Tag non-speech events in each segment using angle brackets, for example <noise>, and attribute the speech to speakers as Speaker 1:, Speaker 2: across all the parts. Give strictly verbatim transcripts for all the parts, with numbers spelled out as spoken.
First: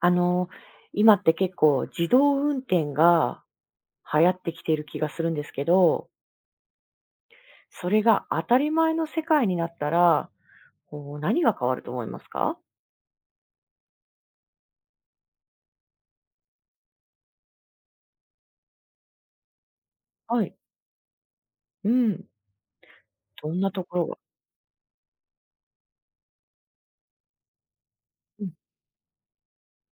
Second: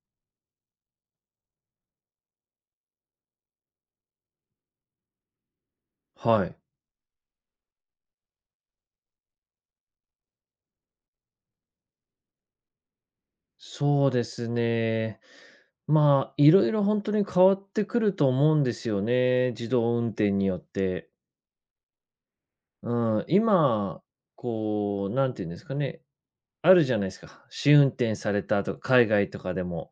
Speaker 1: あの、今って結構自動運転が流行ってきている気がするんですけど、
Speaker 2: はい。
Speaker 1: それが当たり前の世界になったら、こう何が変わると思いますか？
Speaker 2: そうですね。まあ、いろいろ本当に変わってくると思うんですよね、自動運転
Speaker 1: は
Speaker 2: に
Speaker 1: い。
Speaker 2: よって。
Speaker 1: うん。
Speaker 2: うん、
Speaker 1: どんなとこ
Speaker 2: 今、
Speaker 1: ろが、
Speaker 2: こう、なんていうんですかね、あるじゃないですか。試運転され
Speaker 1: うん、
Speaker 2: たとか海外とかでも。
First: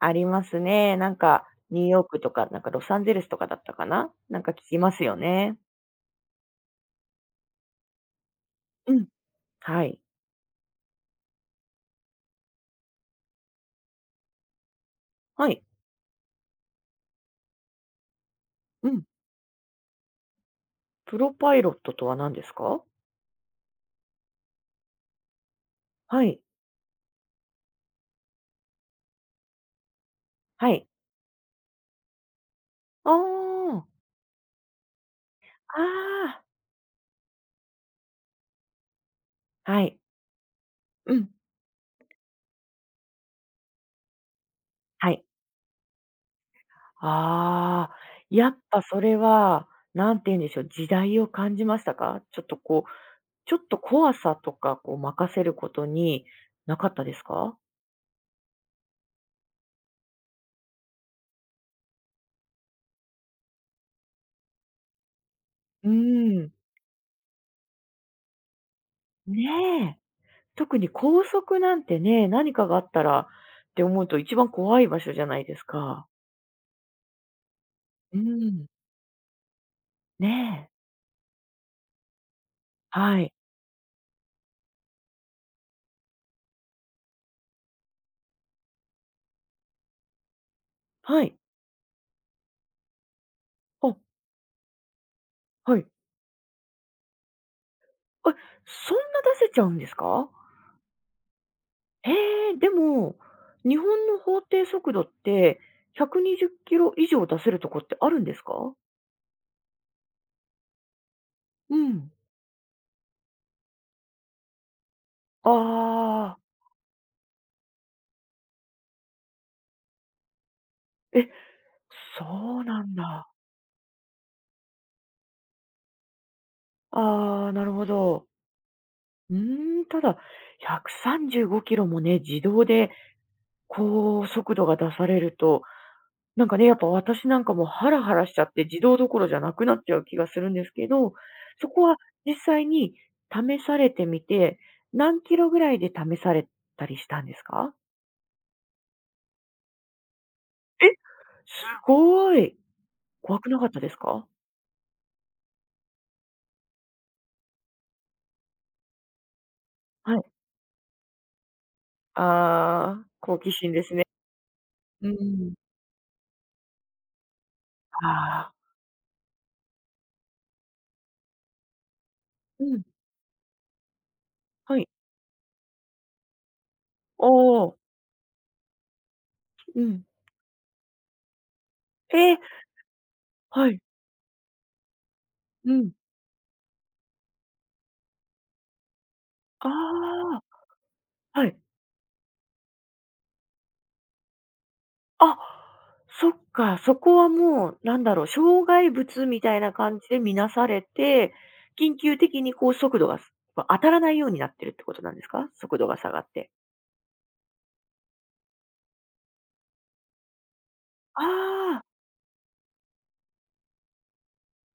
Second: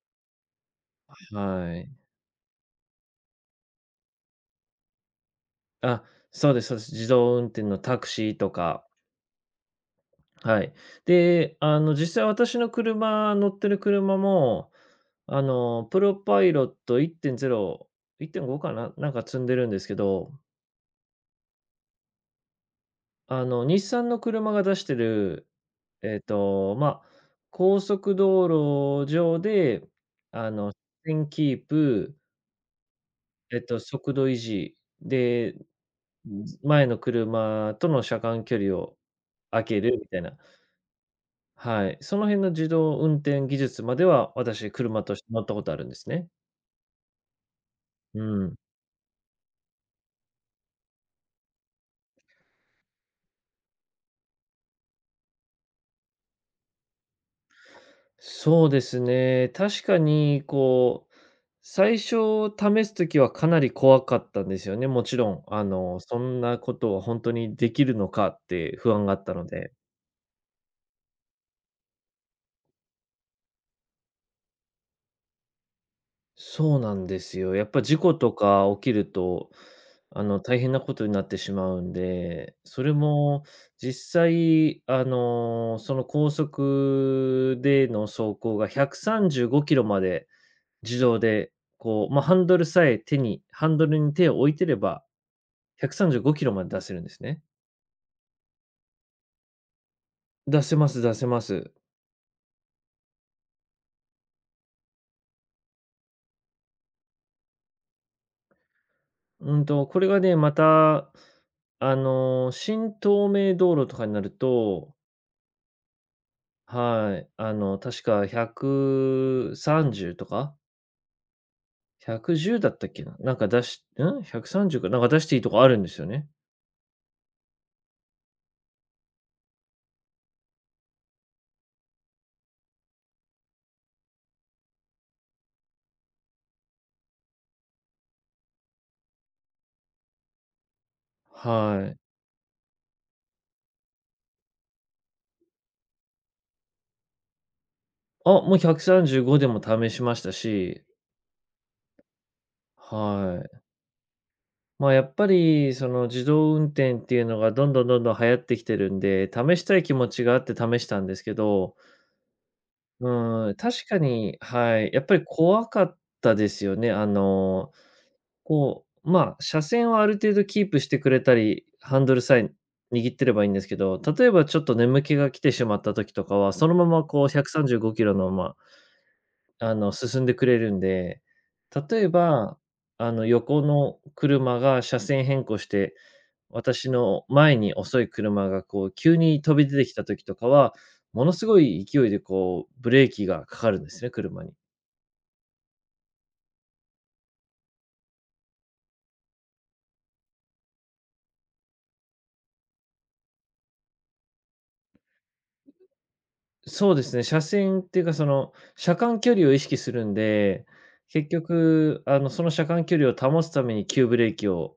Speaker 1: ありますね。なんか
Speaker 2: は
Speaker 1: ニュー
Speaker 2: い。
Speaker 1: ヨークとか、なんかロサンゼルスとかだったかな？なんか聞きますよね。
Speaker 2: あ、そうですそうです。自動運転のタクシーとか。
Speaker 1: うん。はい。
Speaker 2: はい。で、あの、実際私の車乗ってる車も、あ
Speaker 1: はい。
Speaker 2: の、プロパイロットいってんゼロ、いってんごか
Speaker 1: う
Speaker 2: な、
Speaker 1: ん。
Speaker 2: なんか積んでるんですけど、
Speaker 1: プロパイロットとは何ですか？
Speaker 2: あの、日産の車が出してる、えっ
Speaker 1: はい。
Speaker 2: と、まあ、高速道路上で、あ
Speaker 1: は
Speaker 2: の、
Speaker 1: い。
Speaker 2: 線キープ、
Speaker 1: あ
Speaker 2: えっと、
Speaker 1: あ。
Speaker 2: 速度維持、で、
Speaker 1: ああ。
Speaker 2: 前の車との車間距離を空け
Speaker 1: はい。
Speaker 2: るみたいな、
Speaker 1: うん。
Speaker 2: はい。その辺の自動運転技術までは、私、車
Speaker 1: は
Speaker 2: とし
Speaker 1: い。
Speaker 2: て乗ったことあるんですね。
Speaker 1: ああ、
Speaker 2: う
Speaker 1: や
Speaker 2: ん。
Speaker 1: っぱそれは、何て言うんでしょう、時代を感じましたか？ちょっとこう、ちょっと怖さとか、こう任せることに、なかったですか？
Speaker 2: そうですね。確かにこう最初試すときはかなり怖かったんですよね。もちろん、あ
Speaker 1: う
Speaker 2: の、そ
Speaker 1: ー
Speaker 2: ん
Speaker 1: ん。
Speaker 2: なことは本当にできるのかって不安があったので。
Speaker 1: ねえ。特に高速なんてね、何かがあったらって思うと一番怖い場所じゃないですか。
Speaker 2: そうなんですよ。やっぱ事故
Speaker 1: う
Speaker 2: と
Speaker 1: ー
Speaker 2: か
Speaker 1: ん。
Speaker 2: 起きると、あの、大
Speaker 1: ね
Speaker 2: 変な
Speaker 1: え。
Speaker 2: ことになってしまうんで、それ
Speaker 1: はい。
Speaker 2: も実際、あの、その高速での走行がひゃくさんじゅうごキロまで自動
Speaker 1: はい。
Speaker 2: で、こう、まあ、ハンドルさえ手にハンド
Speaker 1: あ、
Speaker 2: ルに手を置いてれば、
Speaker 1: はい。
Speaker 2: ひゃくさんじゅうごキロまで出せるんですね。
Speaker 1: え、そんな出せちゃうんですか？
Speaker 2: 出せます出せます。
Speaker 1: へえ、でも、日本の法定速度ってひゃくにじゅっキロ以上出せるとこってあるんですか？
Speaker 2: うんと、これがね、また、
Speaker 1: う
Speaker 2: あ
Speaker 1: ん。
Speaker 2: の、新東名道路とかになると、
Speaker 1: ああ、
Speaker 2: はい、あの、確かひゃくさんじゅうとか、
Speaker 1: え、そ
Speaker 2: ひゃくじゅう
Speaker 1: う
Speaker 2: だっ
Speaker 1: な
Speaker 2: たっ
Speaker 1: ん
Speaker 2: けな、
Speaker 1: だ。
Speaker 2: なんか出しん、ひゃくさんじゅうか、なんか出していいとこあるんですよね。
Speaker 1: ああ、なるほど。うーん、ただひゃくさんじゅうごキロもね、自動で高速度が出されるとなんかね、やっぱ私なんかもハラハラしちゃって、自動どころじゃなくなっちゃう気がするんですけど、そこ
Speaker 2: は
Speaker 1: は
Speaker 2: い。
Speaker 1: 実際に試されてみて、何キロぐらいで試されたりしたんですか？
Speaker 2: あ、もうひゃくさんじゅうごでも試しましたし、
Speaker 1: え、すごい。
Speaker 2: は
Speaker 1: 怖く
Speaker 2: い。
Speaker 1: なかったですか？
Speaker 2: まあ、やっぱり、その、自動運転っていうのがどんどんどんどん流行ってきてるんで、試したい気持
Speaker 1: はい。
Speaker 2: ちがあって試したんですけど、
Speaker 1: あ
Speaker 2: う
Speaker 1: あ、好奇
Speaker 2: ーん、
Speaker 1: 心で
Speaker 2: 確
Speaker 1: す
Speaker 2: か
Speaker 1: ね。
Speaker 2: に、はい。やっ
Speaker 1: う
Speaker 2: ぱり
Speaker 1: ん。
Speaker 2: 怖かったですよね。あの、
Speaker 1: ああ、
Speaker 2: こう、まあ、車線はある程度キープしてくれたり、ハンドルさえ
Speaker 1: うん、
Speaker 2: 握ってればいいんですけど、例えばちょっと
Speaker 1: はい。
Speaker 2: 眠気が来てしまった時とかは、そのままこ
Speaker 1: あ
Speaker 2: う135
Speaker 1: お。
Speaker 2: キロの、まあ、あ
Speaker 1: う
Speaker 2: の、
Speaker 1: ん。
Speaker 2: 進んでくれるんで。例え
Speaker 1: ええ、
Speaker 2: ば、あの、横
Speaker 1: はい。
Speaker 2: の車が車線変更し
Speaker 1: うん。
Speaker 2: て私の前に遅い車がこう急に飛
Speaker 1: あ
Speaker 2: び出てきた時とかは、もの
Speaker 1: あ、は
Speaker 2: す
Speaker 1: い。
Speaker 2: ごい勢いでこうブレーキがかかるんですね、車に。
Speaker 1: あ、そっか、そこはもう、なんだろう、障害物みたいな感じで見なされて、緊急的にこう速度が、すこう当たらないようになってるってことなんですか？速度が下がって。
Speaker 2: そうですね、車線っていうかその車間距離を意識するんで、
Speaker 1: あ
Speaker 2: 結
Speaker 1: あ、
Speaker 2: 局あのその車間距離を保つために急ブレーキを、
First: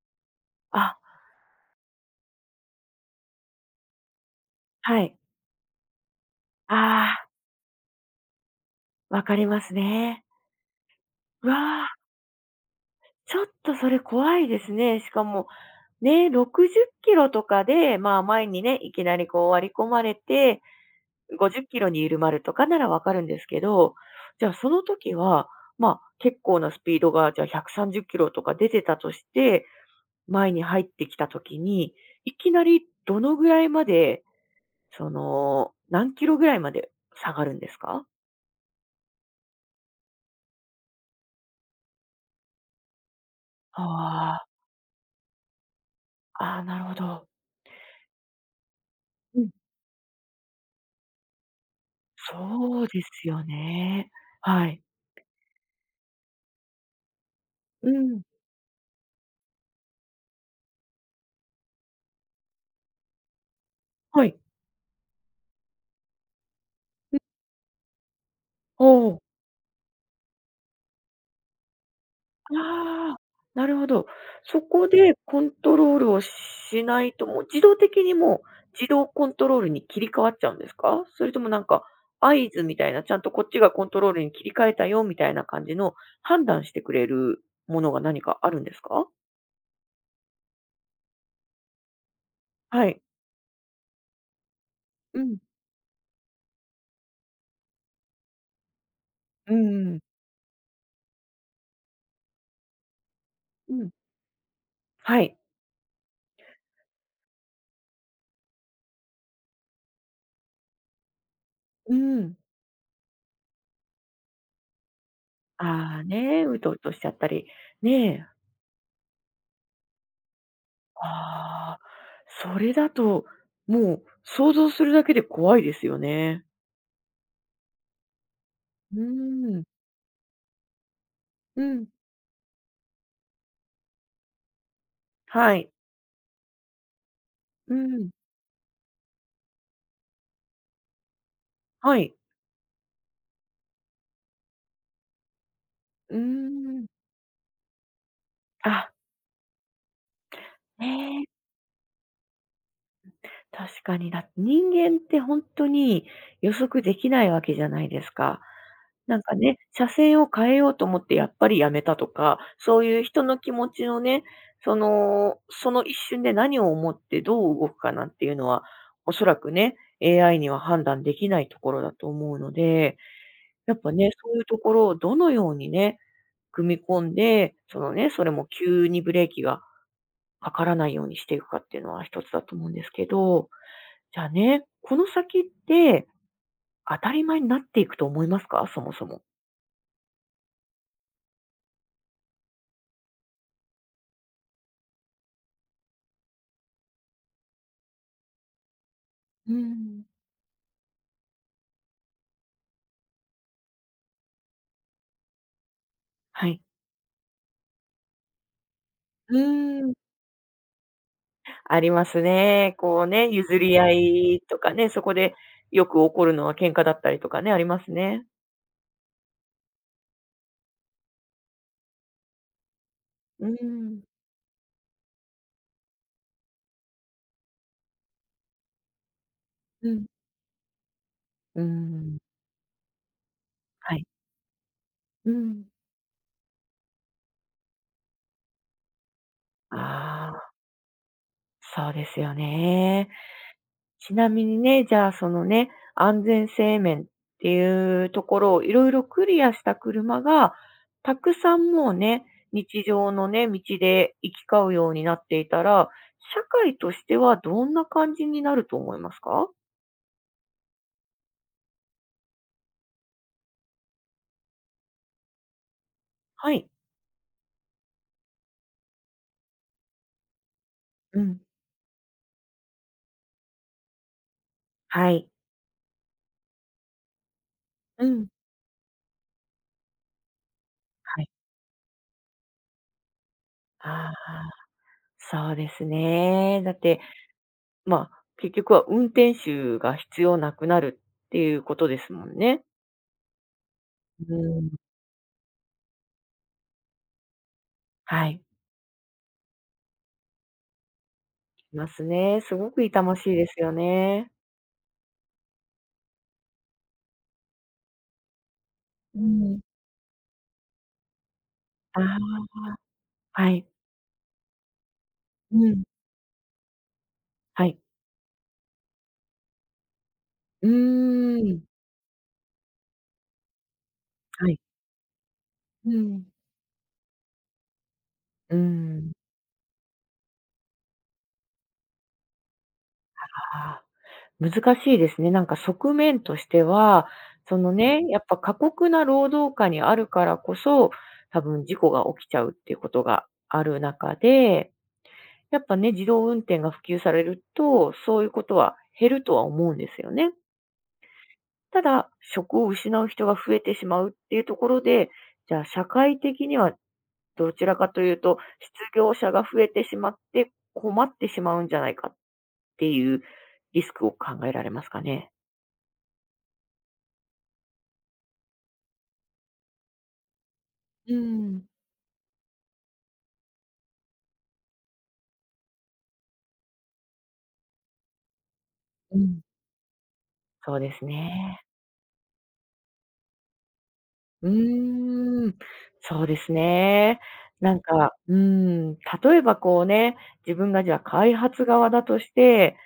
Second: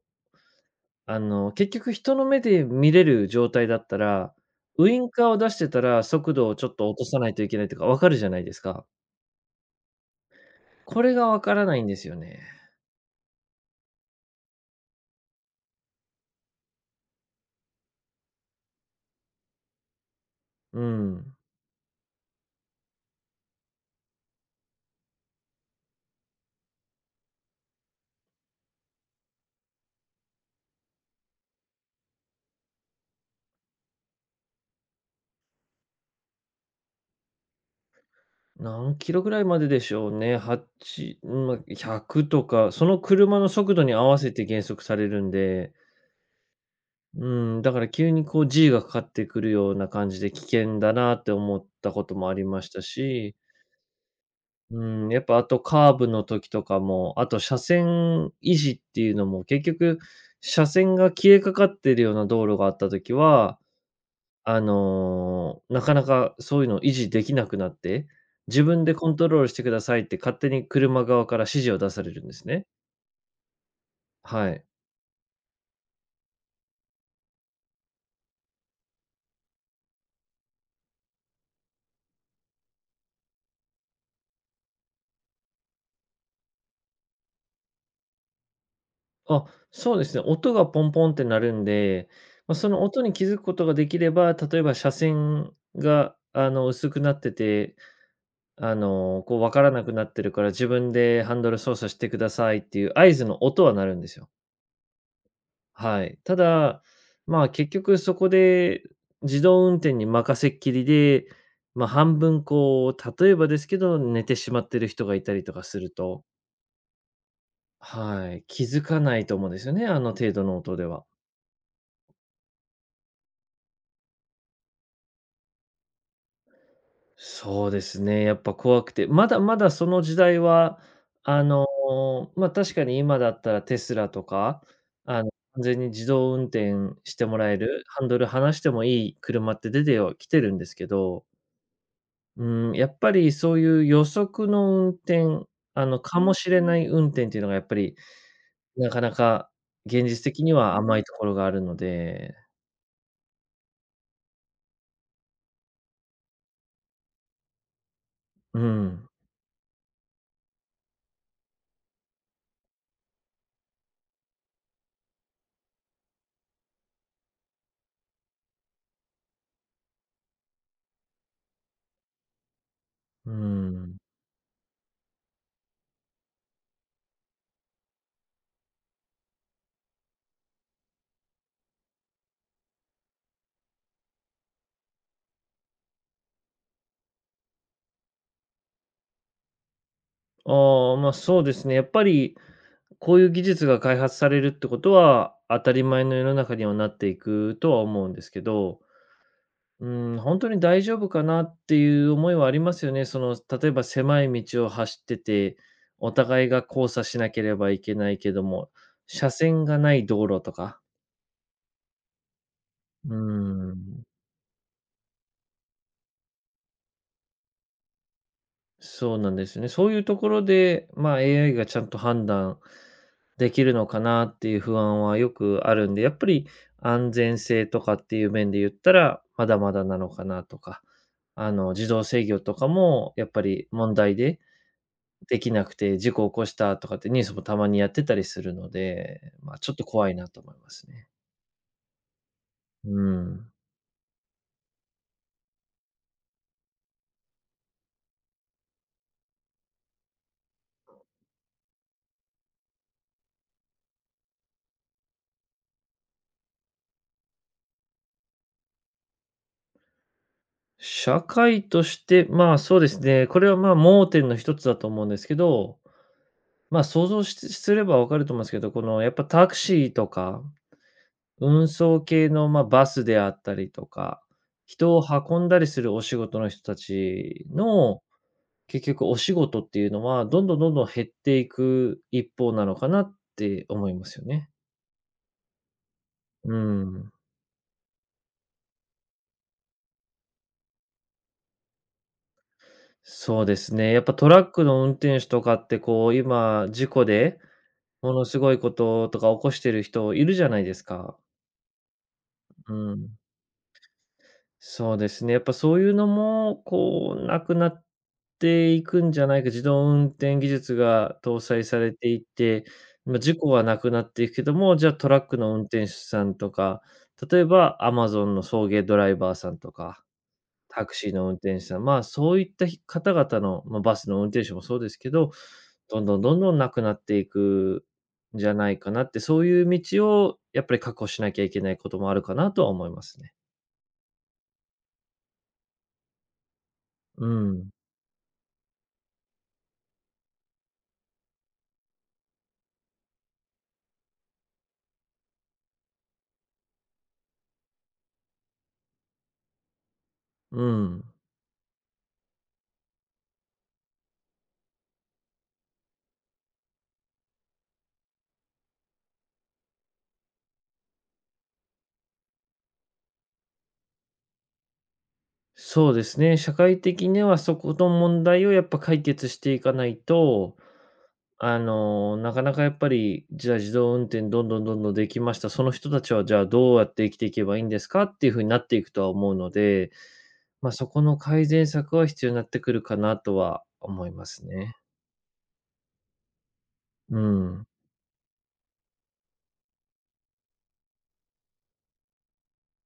Speaker 1: あ、
Speaker 2: あの、結局人の目で見れる状態だったら、ウイ
Speaker 1: は
Speaker 2: ン
Speaker 1: い。
Speaker 2: カーを出してたら速度をちょっと落と
Speaker 1: あ
Speaker 2: さないといけないとかわかるじゃないですか。
Speaker 1: あ、わかりますね。
Speaker 2: これがわ
Speaker 1: う
Speaker 2: からない
Speaker 1: わ
Speaker 2: ん
Speaker 1: あ、
Speaker 2: ですよね。
Speaker 1: ちょっとそれ怖いですね。しかも、ね、ろくじゅっキロとかで、まあ、前にね、いきなりこう割り込まれて
Speaker 2: うん。
Speaker 1: ごじゅっキロにいる丸とかならわかるんですけど、じゃあその時は、まあ、結構なスピードが、じゃあひゃくさんじゅっキロとか出てたとして、前に入ってきた時に、いきなりどのぐらいまで、その、何キロぐらいまで下がるんですか？
Speaker 2: 何キロぐらいまででしょうね。はち、うん、ま、ひゃくとか、その車の速度に合わせ
Speaker 1: あ
Speaker 2: て減速されるんで、
Speaker 1: あ、ああ、なるほ
Speaker 2: う
Speaker 1: ど。
Speaker 2: ん、だから急にこう G がかかって
Speaker 1: う
Speaker 2: く
Speaker 1: ん。
Speaker 2: るような感じで危険だなって思ったこともありまし
Speaker 1: そ
Speaker 2: た
Speaker 1: うです
Speaker 2: し、
Speaker 1: よね。はい。
Speaker 2: うん、やっぱあとカーブの時とかも、あと車
Speaker 1: うん。
Speaker 2: 線維持っていうのも結局、車線が消えかかってるような道路があった時は、
Speaker 1: はい。
Speaker 2: あの、なかなかそういうのを維持できなくなって、自分でコン
Speaker 1: あ、
Speaker 2: トロールしてくださいって勝手に車側から指示を出されるんですね。
Speaker 1: ああ、なるほど。
Speaker 2: は
Speaker 1: そ
Speaker 2: い。
Speaker 1: こでコントロールをしないと、もう自動的にもう、自動コントロールに切り替わっちゃうんですか？それともなんか、合図みたいな、ちゃんとこっちがコントロールに切り替えたよみたいな感じの判断してくれるものが何かあるんですか？
Speaker 2: あ、そうですね、音がポンポンって鳴るんで、まあ、その
Speaker 1: はい。
Speaker 2: 音に気づくことができれば、例えば車
Speaker 1: うん。
Speaker 2: 線が、あの、薄くなってて、あの、こう分
Speaker 1: う
Speaker 2: からな
Speaker 1: んう
Speaker 2: く
Speaker 1: ん。
Speaker 2: なってるから自分でハンドル操作してくださいっていう合図の音は
Speaker 1: う
Speaker 2: 鳴
Speaker 1: ん。
Speaker 2: るんですよ。
Speaker 1: はい。
Speaker 2: はい。ただ、まあ、結局そこで自動運転に任せっきりで、まあ、
Speaker 1: う
Speaker 2: 半
Speaker 1: ん。
Speaker 2: 分こう、例えばですけど、寝てしまってる人がいたりとかする
Speaker 1: ああ、
Speaker 2: と、
Speaker 1: ね、うとうとしちゃったり、ねえ。
Speaker 2: はい、気づかないと思うんですよね、あの程度の音では。
Speaker 1: ああ、それだと、もう想像するだけで怖いですよね。
Speaker 2: そうですね、やっぱ怖く
Speaker 1: う
Speaker 2: て、まだま
Speaker 1: ん。
Speaker 2: だその時代は、あ
Speaker 1: う
Speaker 2: の、
Speaker 1: ん、
Speaker 2: まあ、確かに今だったらテスラとか、あの、
Speaker 1: は
Speaker 2: 完
Speaker 1: い。
Speaker 2: 全に自動運転してもらえ
Speaker 1: う
Speaker 2: る、ハン
Speaker 1: ん、
Speaker 2: ドル離してもいい車って出てはきてるんですけど、
Speaker 1: はい。
Speaker 2: うん、やっぱりそういう予測の運転、あの、
Speaker 1: うー
Speaker 2: かもしれな
Speaker 1: ん。
Speaker 2: い運転っていうのがやっぱり、な
Speaker 1: あ、
Speaker 2: かなか現実的には
Speaker 1: ね
Speaker 2: 甘いと
Speaker 1: え、
Speaker 2: ころがあるので。
Speaker 1: 確かに、だって人間ってほんとに予測できないわけじゃないですか。
Speaker 2: うん、
Speaker 1: なんかね、車線を変えようと思ってやっぱりやめたとか、そういう人の気持ちのね、その、その一瞬で何を思ってどう動くかなんていうのは、おそらくね、エーアイ には判断できないところだと思うので、
Speaker 2: う
Speaker 1: やっぱ
Speaker 2: ん。
Speaker 1: ね、そういうところをどのようにね、組み込んで、そのね、それも急にブレーキがかからないようにしていくかっていうのは一つだと思うんですけど、じゃあね、この先って当たり前になっていくと思いますか？そもそも。
Speaker 2: ああ、ま、そうですね、やっぱりこういう技術が開発されるってことは、当たり前の世の中にはなっていくとは思うんですけど、
Speaker 1: う
Speaker 2: う
Speaker 1: ん。
Speaker 2: ん、本当に大丈夫かなっていう思いはありますよね。その、例えば狭い道を走ってて、お互
Speaker 1: は
Speaker 2: い
Speaker 1: い。
Speaker 2: が交差しなければいけないけども、車
Speaker 1: う
Speaker 2: 線が
Speaker 1: ーん、
Speaker 2: ない道路とか、
Speaker 1: ありますね。こう
Speaker 2: う
Speaker 1: ね、譲り合
Speaker 2: ん、
Speaker 1: いとかね、そこでよく起こるのは喧嘩だったりとかね、ありますね。
Speaker 2: そうなんですね。そういうところで、まあ、エーアイ がちゃんと判断
Speaker 1: う
Speaker 2: できるのか
Speaker 1: ん。
Speaker 2: なっていう不安はよくあるんで、やっぱり安全性とかっていう面で言ったら、まだまだ
Speaker 1: う
Speaker 2: な
Speaker 1: ん。
Speaker 2: のかなとか、あ
Speaker 1: う
Speaker 2: の、自動
Speaker 1: ん、
Speaker 2: 制御とかもやっぱり問
Speaker 1: はい。
Speaker 2: 題で
Speaker 1: う
Speaker 2: でき
Speaker 1: ん。
Speaker 2: なくて事故起こしたとかってニュースもたまにやってたりするので、まあ、ちょっと怖いな
Speaker 1: あ
Speaker 2: と
Speaker 1: あ、
Speaker 2: 思いますね。
Speaker 1: そうですよ
Speaker 2: う
Speaker 1: ね。
Speaker 2: ん。
Speaker 1: ちなみにね、じゃあ、そのね、安全性面っていうところをいろいろクリアした車が、たくさんもうね、日常のね、道で行き交うようになっていたら、社会としてはどんな感じになると思いますか？
Speaker 2: 社会として、まあ、そうですね、これは、まあ、盲点の一つだと思うんですけど、
Speaker 1: はい。
Speaker 2: まあ、想像しすればわかると思うんですけど、この、やっぱタクシーとか、
Speaker 1: うん。
Speaker 2: 運送系の、ま、バスであったりとか、人を
Speaker 1: はい。
Speaker 2: 運んだりするお仕事の人たちの、
Speaker 1: うん。
Speaker 2: 結局お仕事っていうのは、どんどんどんどん減っ
Speaker 1: はい。
Speaker 2: ていく一方なのかなって思いま
Speaker 1: あ
Speaker 2: すよね。
Speaker 1: あ、そうです
Speaker 2: う
Speaker 1: ね。だって、
Speaker 2: ん、
Speaker 1: まあ、結局は運転手が必要なくなるっていうことですもんね。
Speaker 2: そうですね。やっぱト
Speaker 1: う
Speaker 2: ラック
Speaker 1: ん、
Speaker 2: の運転手とかってこう、今、事故でもの
Speaker 1: は
Speaker 2: す
Speaker 1: い。
Speaker 2: ごいこととか起こしてる人いるじゃないですか。
Speaker 1: ますね。すご
Speaker 2: う
Speaker 1: く痛ま
Speaker 2: ん。
Speaker 1: しいですよね。
Speaker 2: そうですね。やっぱそういうのも、こう、なくなっていくん
Speaker 1: う
Speaker 2: じゃないか、
Speaker 1: ん。
Speaker 2: 自動運転技術が搭載され
Speaker 1: あ
Speaker 2: ていっ
Speaker 1: あ、
Speaker 2: て、まあ、事
Speaker 1: は
Speaker 2: 故は
Speaker 1: い。
Speaker 2: なくなっていくけども、じゃあトラックの
Speaker 1: う
Speaker 2: 運転
Speaker 1: ん。
Speaker 2: 手さんとか、例え
Speaker 1: はい。
Speaker 2: ば Amazon の送迎ドライバーさんとか
Speaker 1: うー
Speaker 2: タクシーの運転
Speaker 1: ん、
Speaker 2: 手さん、まあ、そういったひ方々の、まあ、バスの運転
Speaker 1: は
Speaker 2: 手
Speaker 1: い。
Speaker 2: もそうですけど、
Speaker 1: う
Speaker 2: どんどん
Speaker 1: ん。
Speaker 2: どんどんなくなっていくんじゃ
Speaker 1: うー
Speaker 2: ないかな
Speaker 1: ん、
Speaker 2: って、そういう道をやっぱり確保しなきゃいけないこともあるかなとは思いますね。
Speaker 1: ああ、難しいですね。なんか側面としては、
Speaker 2: う
Speaker 1: そ
Speaker 2: ん、
Speaker 1: のね、やっぱ過酷な労働下にあるからこそ、多分事故が起きちゃうっていうことがある中で、やっぱね、自動運転が普及されると、そういうことは減るとは思うんですよね。
Speaker 2: うん。
Speaker 1: ただ、職を失う人が増えてしまうっていうところで、じゃあ社会的にはどちらかというと、失業者が増えてしまって困ってしまうんじゃないかっていうリスクを考えられますかね。
Speaker 2: そうですね、社会的にはそこの問題をやっぱ解決していかないと、
Speaker 1: う
Speaker 2: あ
Speaker 1: ん。
Speaker 2: の、なかなかやっぱり、じゃあ自動運転どんどんどんどんできました。その人たちはじゃあどうやって生きていけばいいんですかっていう風になっていくとは
Speaker 1: う
Speaker 2: 思う
Speaker 1: ん。
Speaker 2: ので、ま、
Speaker 1: そう
Speaker 2: そ
Speaker 1: で
Speaker 2: こ
Speaker 1: す
Speaker 2: の改
Speaker 1: ね。
Speaker 2: 善策は必要になってくるかなとは思います
Speaker 1: う
Speaker 2: ね。
Speaker 1: ーん、そうですね。
Speaker 2: うん。
Speaker 1: なんか、うーん、例えばこうね、自分がじゃあ開発側だとして、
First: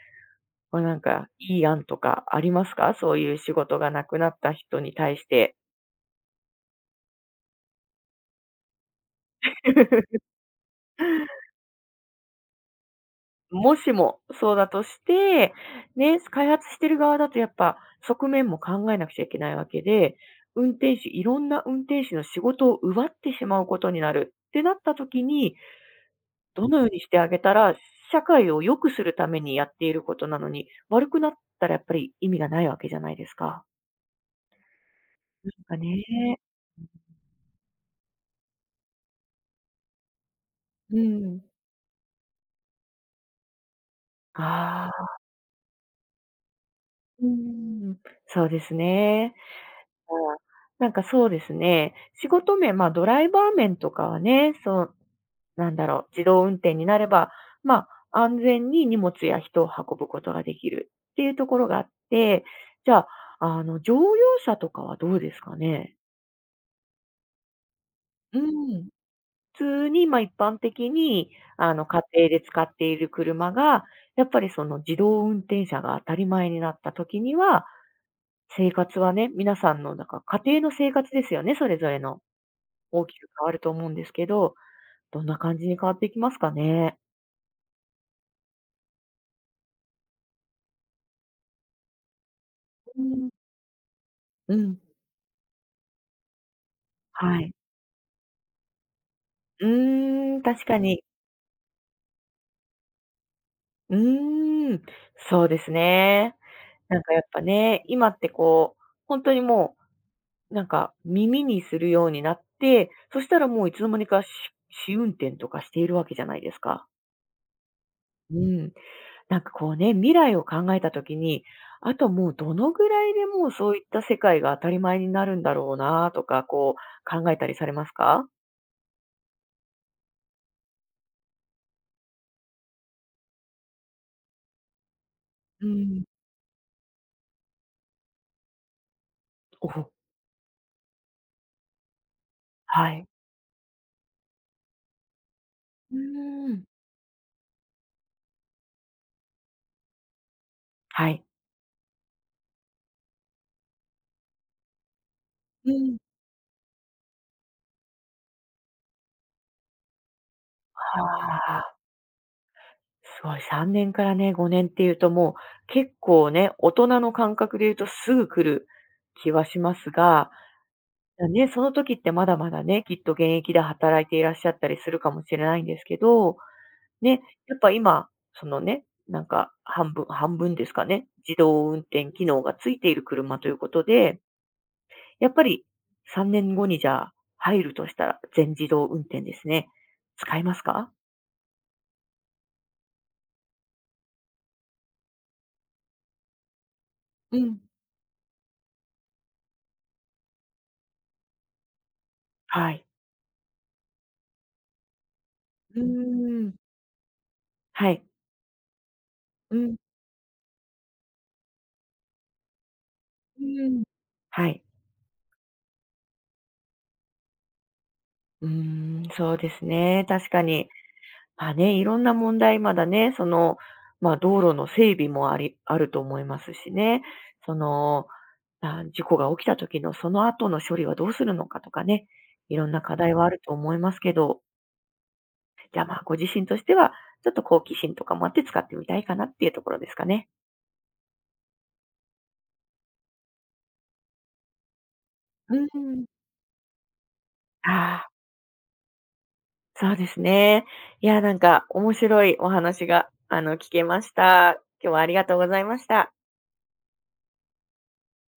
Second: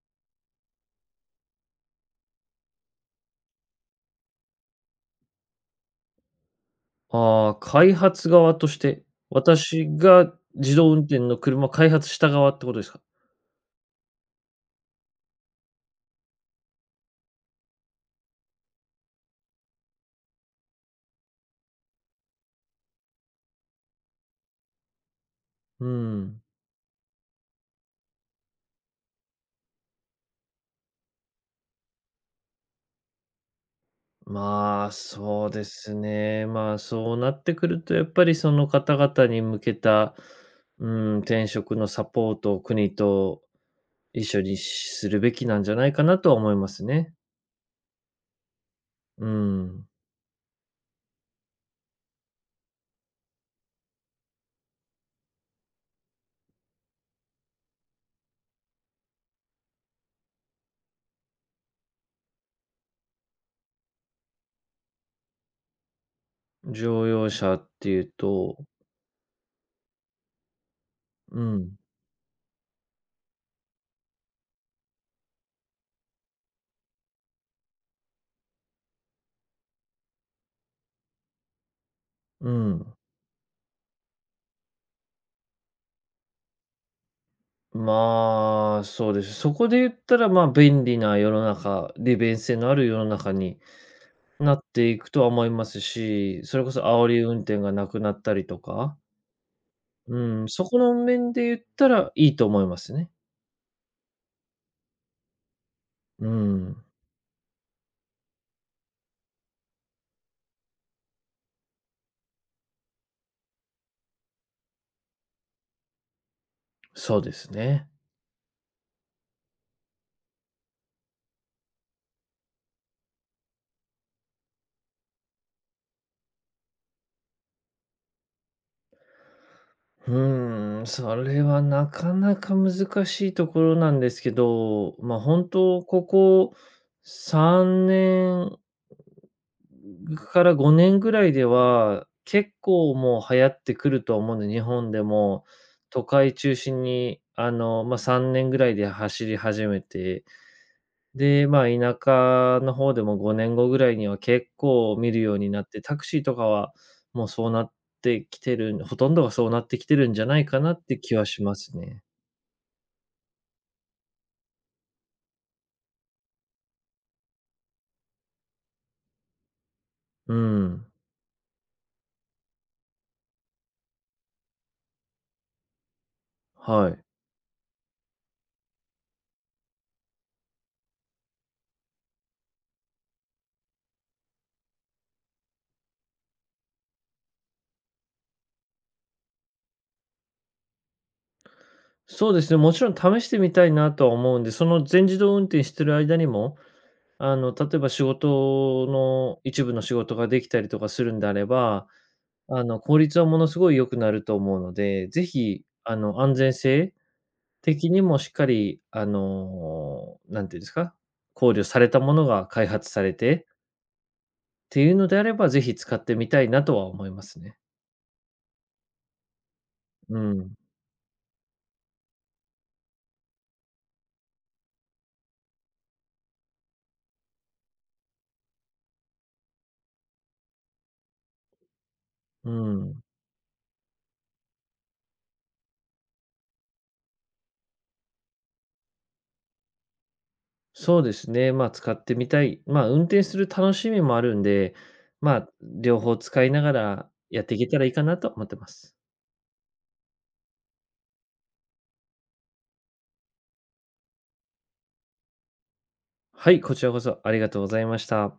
Speaker 1: これなんかいい案とかありますか？そういう仕事がなくなった人に対して。
Speaker 2: ああ、開発側として、私
Speaker 1: <laughs>
Speaker 2: が自動運転の
Speaker 1: <laughs>
Speaker 2: 車を開発した側ってことですか？
Speaker 1: もしもそうだとして、ね、開発してる側だとやっぱ側面も考えなくちゃいけないわけで、運転手、いろんな運転手の仕事を奪ってしまうことになるってなった時に、
Speaker 2: うん。
Speaker 1: どのようにしてあげたら、社会を良くするためにやっていることなのに、悪くなったらやっぱり意味がないわけじゃないですか。
Speaker 2: まあ、そ
Speaker 1: な
Speaker 2: う
Speaker 1: ん
Speaker 2: で
Speaker 1: か
Speaker 2: す
Speaker 1: ね。
Speaker 2: ね。まあ、そうなってくると、やっぱりその方々に向けた、う
Speaker 1: う
Speaker 2: ん、
Speaker 1: ん。
Speaker 2: 転職のサポートを国と一緒に
Speaker 1: あ
Speaker 2: す
Speaker 1: あ、
Speaker 2: るべきなんじゃないかなとは思いますね。
Speaker 1: うん。そうです
Speaker 2: う
Speaker 1: ね。
Speaker 2: ん。
Speaker 1: ああ、なんかそうですね。仕事面、ま、ドライバー面とかはね、そう、なんだろう、自動運転になれば、ま、安全に荷物や人を運ぶことができるっていうところがあって、じゃあ、あの、乗用車とかはどうですかね？
Speaker 2: 乗用車っていう
Speaker 1: う
Speaker 2: と、
Speaker 1: ん。普通に、ま、一般的に、
Speaker 2: う
Speaker 1: あ
Speaker 2: ん、
Speaker 1: の、家庭で使っている車が、やっぱりその自動運転車が当たり前になった時には、生活はね、皆さんのなんか家庭の生活ですよね、それぞれの。
Speaker 2: うん。
Speaker 1: 大きく変わると思うんですけど、どんな感じに変わっていきますかね？
Speaker 2: まあ、そうです。そこで言ったら、まあ、便利な世の中、利便性のある世
Speaker 1: う
Speaker 2: の
Speaker 1: ん、
Speaker 2: 中にな
Speaker 1: う
Speaker 2: っ
Speaker 1: ん。
Speaker 2: ていくとは思いますし、それこそ煽り運
Speaker 1: はい。
Speaker 2: 転がなくなったりとか、
Speaker 1: う
Speaker 2: う
Speaker 1: ーん、
Speaker 2: ん、そ
Speaker 1: 確か
Speaker 2: この
Speaker 1: に。
Speaker 2: 面で言ったらいいと思いますね。
Speaker 1: うーん、そうです
Speaker 2: う
Speaker 1: ね。
Speaker 2: ん、
Speaker 1: なんかやっぱね、今ってこう、本当にもう、なんか耳にするようになって、そしたらもういつの間にかし試運転とかしているわけじゃないですか。
Speaker 2: そうですね。
Speaker 1: うん。なんかこうね、未来を考えた時に、あともうどのぐらいでもうそういった世界が当たり前になるんだろうなとか、こう考えたりされますか？
Speaker 2: うん、それはなかなか難しいところなんですけど、ま、本
Speaker 1: う
Speaker 2: 当
Speaker 1: ん。
Speaker 2: ここさんねん
Speaker 1: おお、
Speaker 2: からごねんぐらいでは、結
Speaker 1: は
Speaker 2: 構
Speaker 1: い。
Speaker 2: もう流行ってくると思うんで、日本でも
Speaker 1: う
Speaker 2: 都会
Speaker 1: ー
Speaker 2: 中
Speaker 1: ん。
Speaker 2: 心に、あの、ま、さんねんぐらいで走り始めて、
Speaker 1: はい。
Speaker 2: で、まあ、田舎の方でもごねんごぐらいには結構見るようになっ
Speaker 1: う
Speaker 2: て、
Speaker 1: ん。
Speaker 2: タクシーとかはもうそうなってきてるんほとんどがそうなってきてるんじゃないかなって気は
Speaker 1: は
Speaker 2: しま
Speaker 1: あ、
Speaker 2: すね。
Speaker 1: すごいさんねんからね、ごねんっていうともう結構ね、大人の感覚で言うとすぐ来る気はしますが、
Speaker 2: うん、
Speaker 1: だね、その時ってまだまだね、きっと現役で働いていらっしゃったりするかもしれないんですけど、
Speaker 2: はい。
Speaker 1: ね、やっぱ今、そのね、なんか半分半分ですかね、自動運転機能がついている車ということでやっぱりさんねんごにじゃあ入るとしたら、全自動運転ですね。使いますか？
Speaker 2: そうですね、もちろん試してみたいなとは思うんで、その全自動運転してる間にも、あ
Speaker 1: う
Speaker 2: の、
Speaker 1: ん。
Speaker 2: 例えば仕事の一部の仕事ができたりとかするんであれば、あ
Speaker 1: は
Speaker 2: の、
Speaker 1: い。
Speaker 2: 効率はものすごい良くなると思うので、ぜひ、
Speaker 1: う
Speaker 2: あの、安
Speaker 1: ー
Speaker 2: 全
Speaker 1: ん。
Speaker 2: 性
Speaker 1: は
Speaker 2: 的に
Speaker 1: い。
Speaker 2: もしっかり、あ
Speaker 1: うん、
Speaker 2: の、なんていうんですか、考慮されたものが開発され
Speaker 1: う
Speaker 2: て
Speaker 1: ーん。は
Speaker 2: っ
Speaker 1: い。
Speaker 2: ていうのであれば、ぜひ使ってみたいなとは思いますね。
Speaker 1: うーん、そうですね、
Speaker 2: う
Speaker 1: 確か
Speaker 2: ん、
Speaker 1: に。まあね、いろんな問題、まだね、その、ま、道路の整備もありあると思いますしね。その、まあ、事故が起きた時のその後の処理はどうするのかとかね、
Speaker 2: う
Speaker 1: いろんな課
Speaker 2: ん。
Speaker 1: 題はあると思いますけど、じゃあ、まあ、ご自身としては、ちょっと好奇心とかもあって使ってみたいかなっていうところですかね。
Speaker 2: そうですね、まあ、使ってみたい。まあ、運転する楽しみもあるんで、まあ、
Speaker 1: う
Speaker 2: 両
Speaker 1: ん。
Speaker 2: 方使いながらやっていけ
Speaker 1: あ
Speaker 2: たらいいか
Speaker 1: あ、
Speaker 2: なと思ってます。
Speaker 1: そうですね。いや、なんか面白いお話が、あの、聞けました。今日はありがとうございました。
Speaker 2: はい、こちらこそありがとうございました。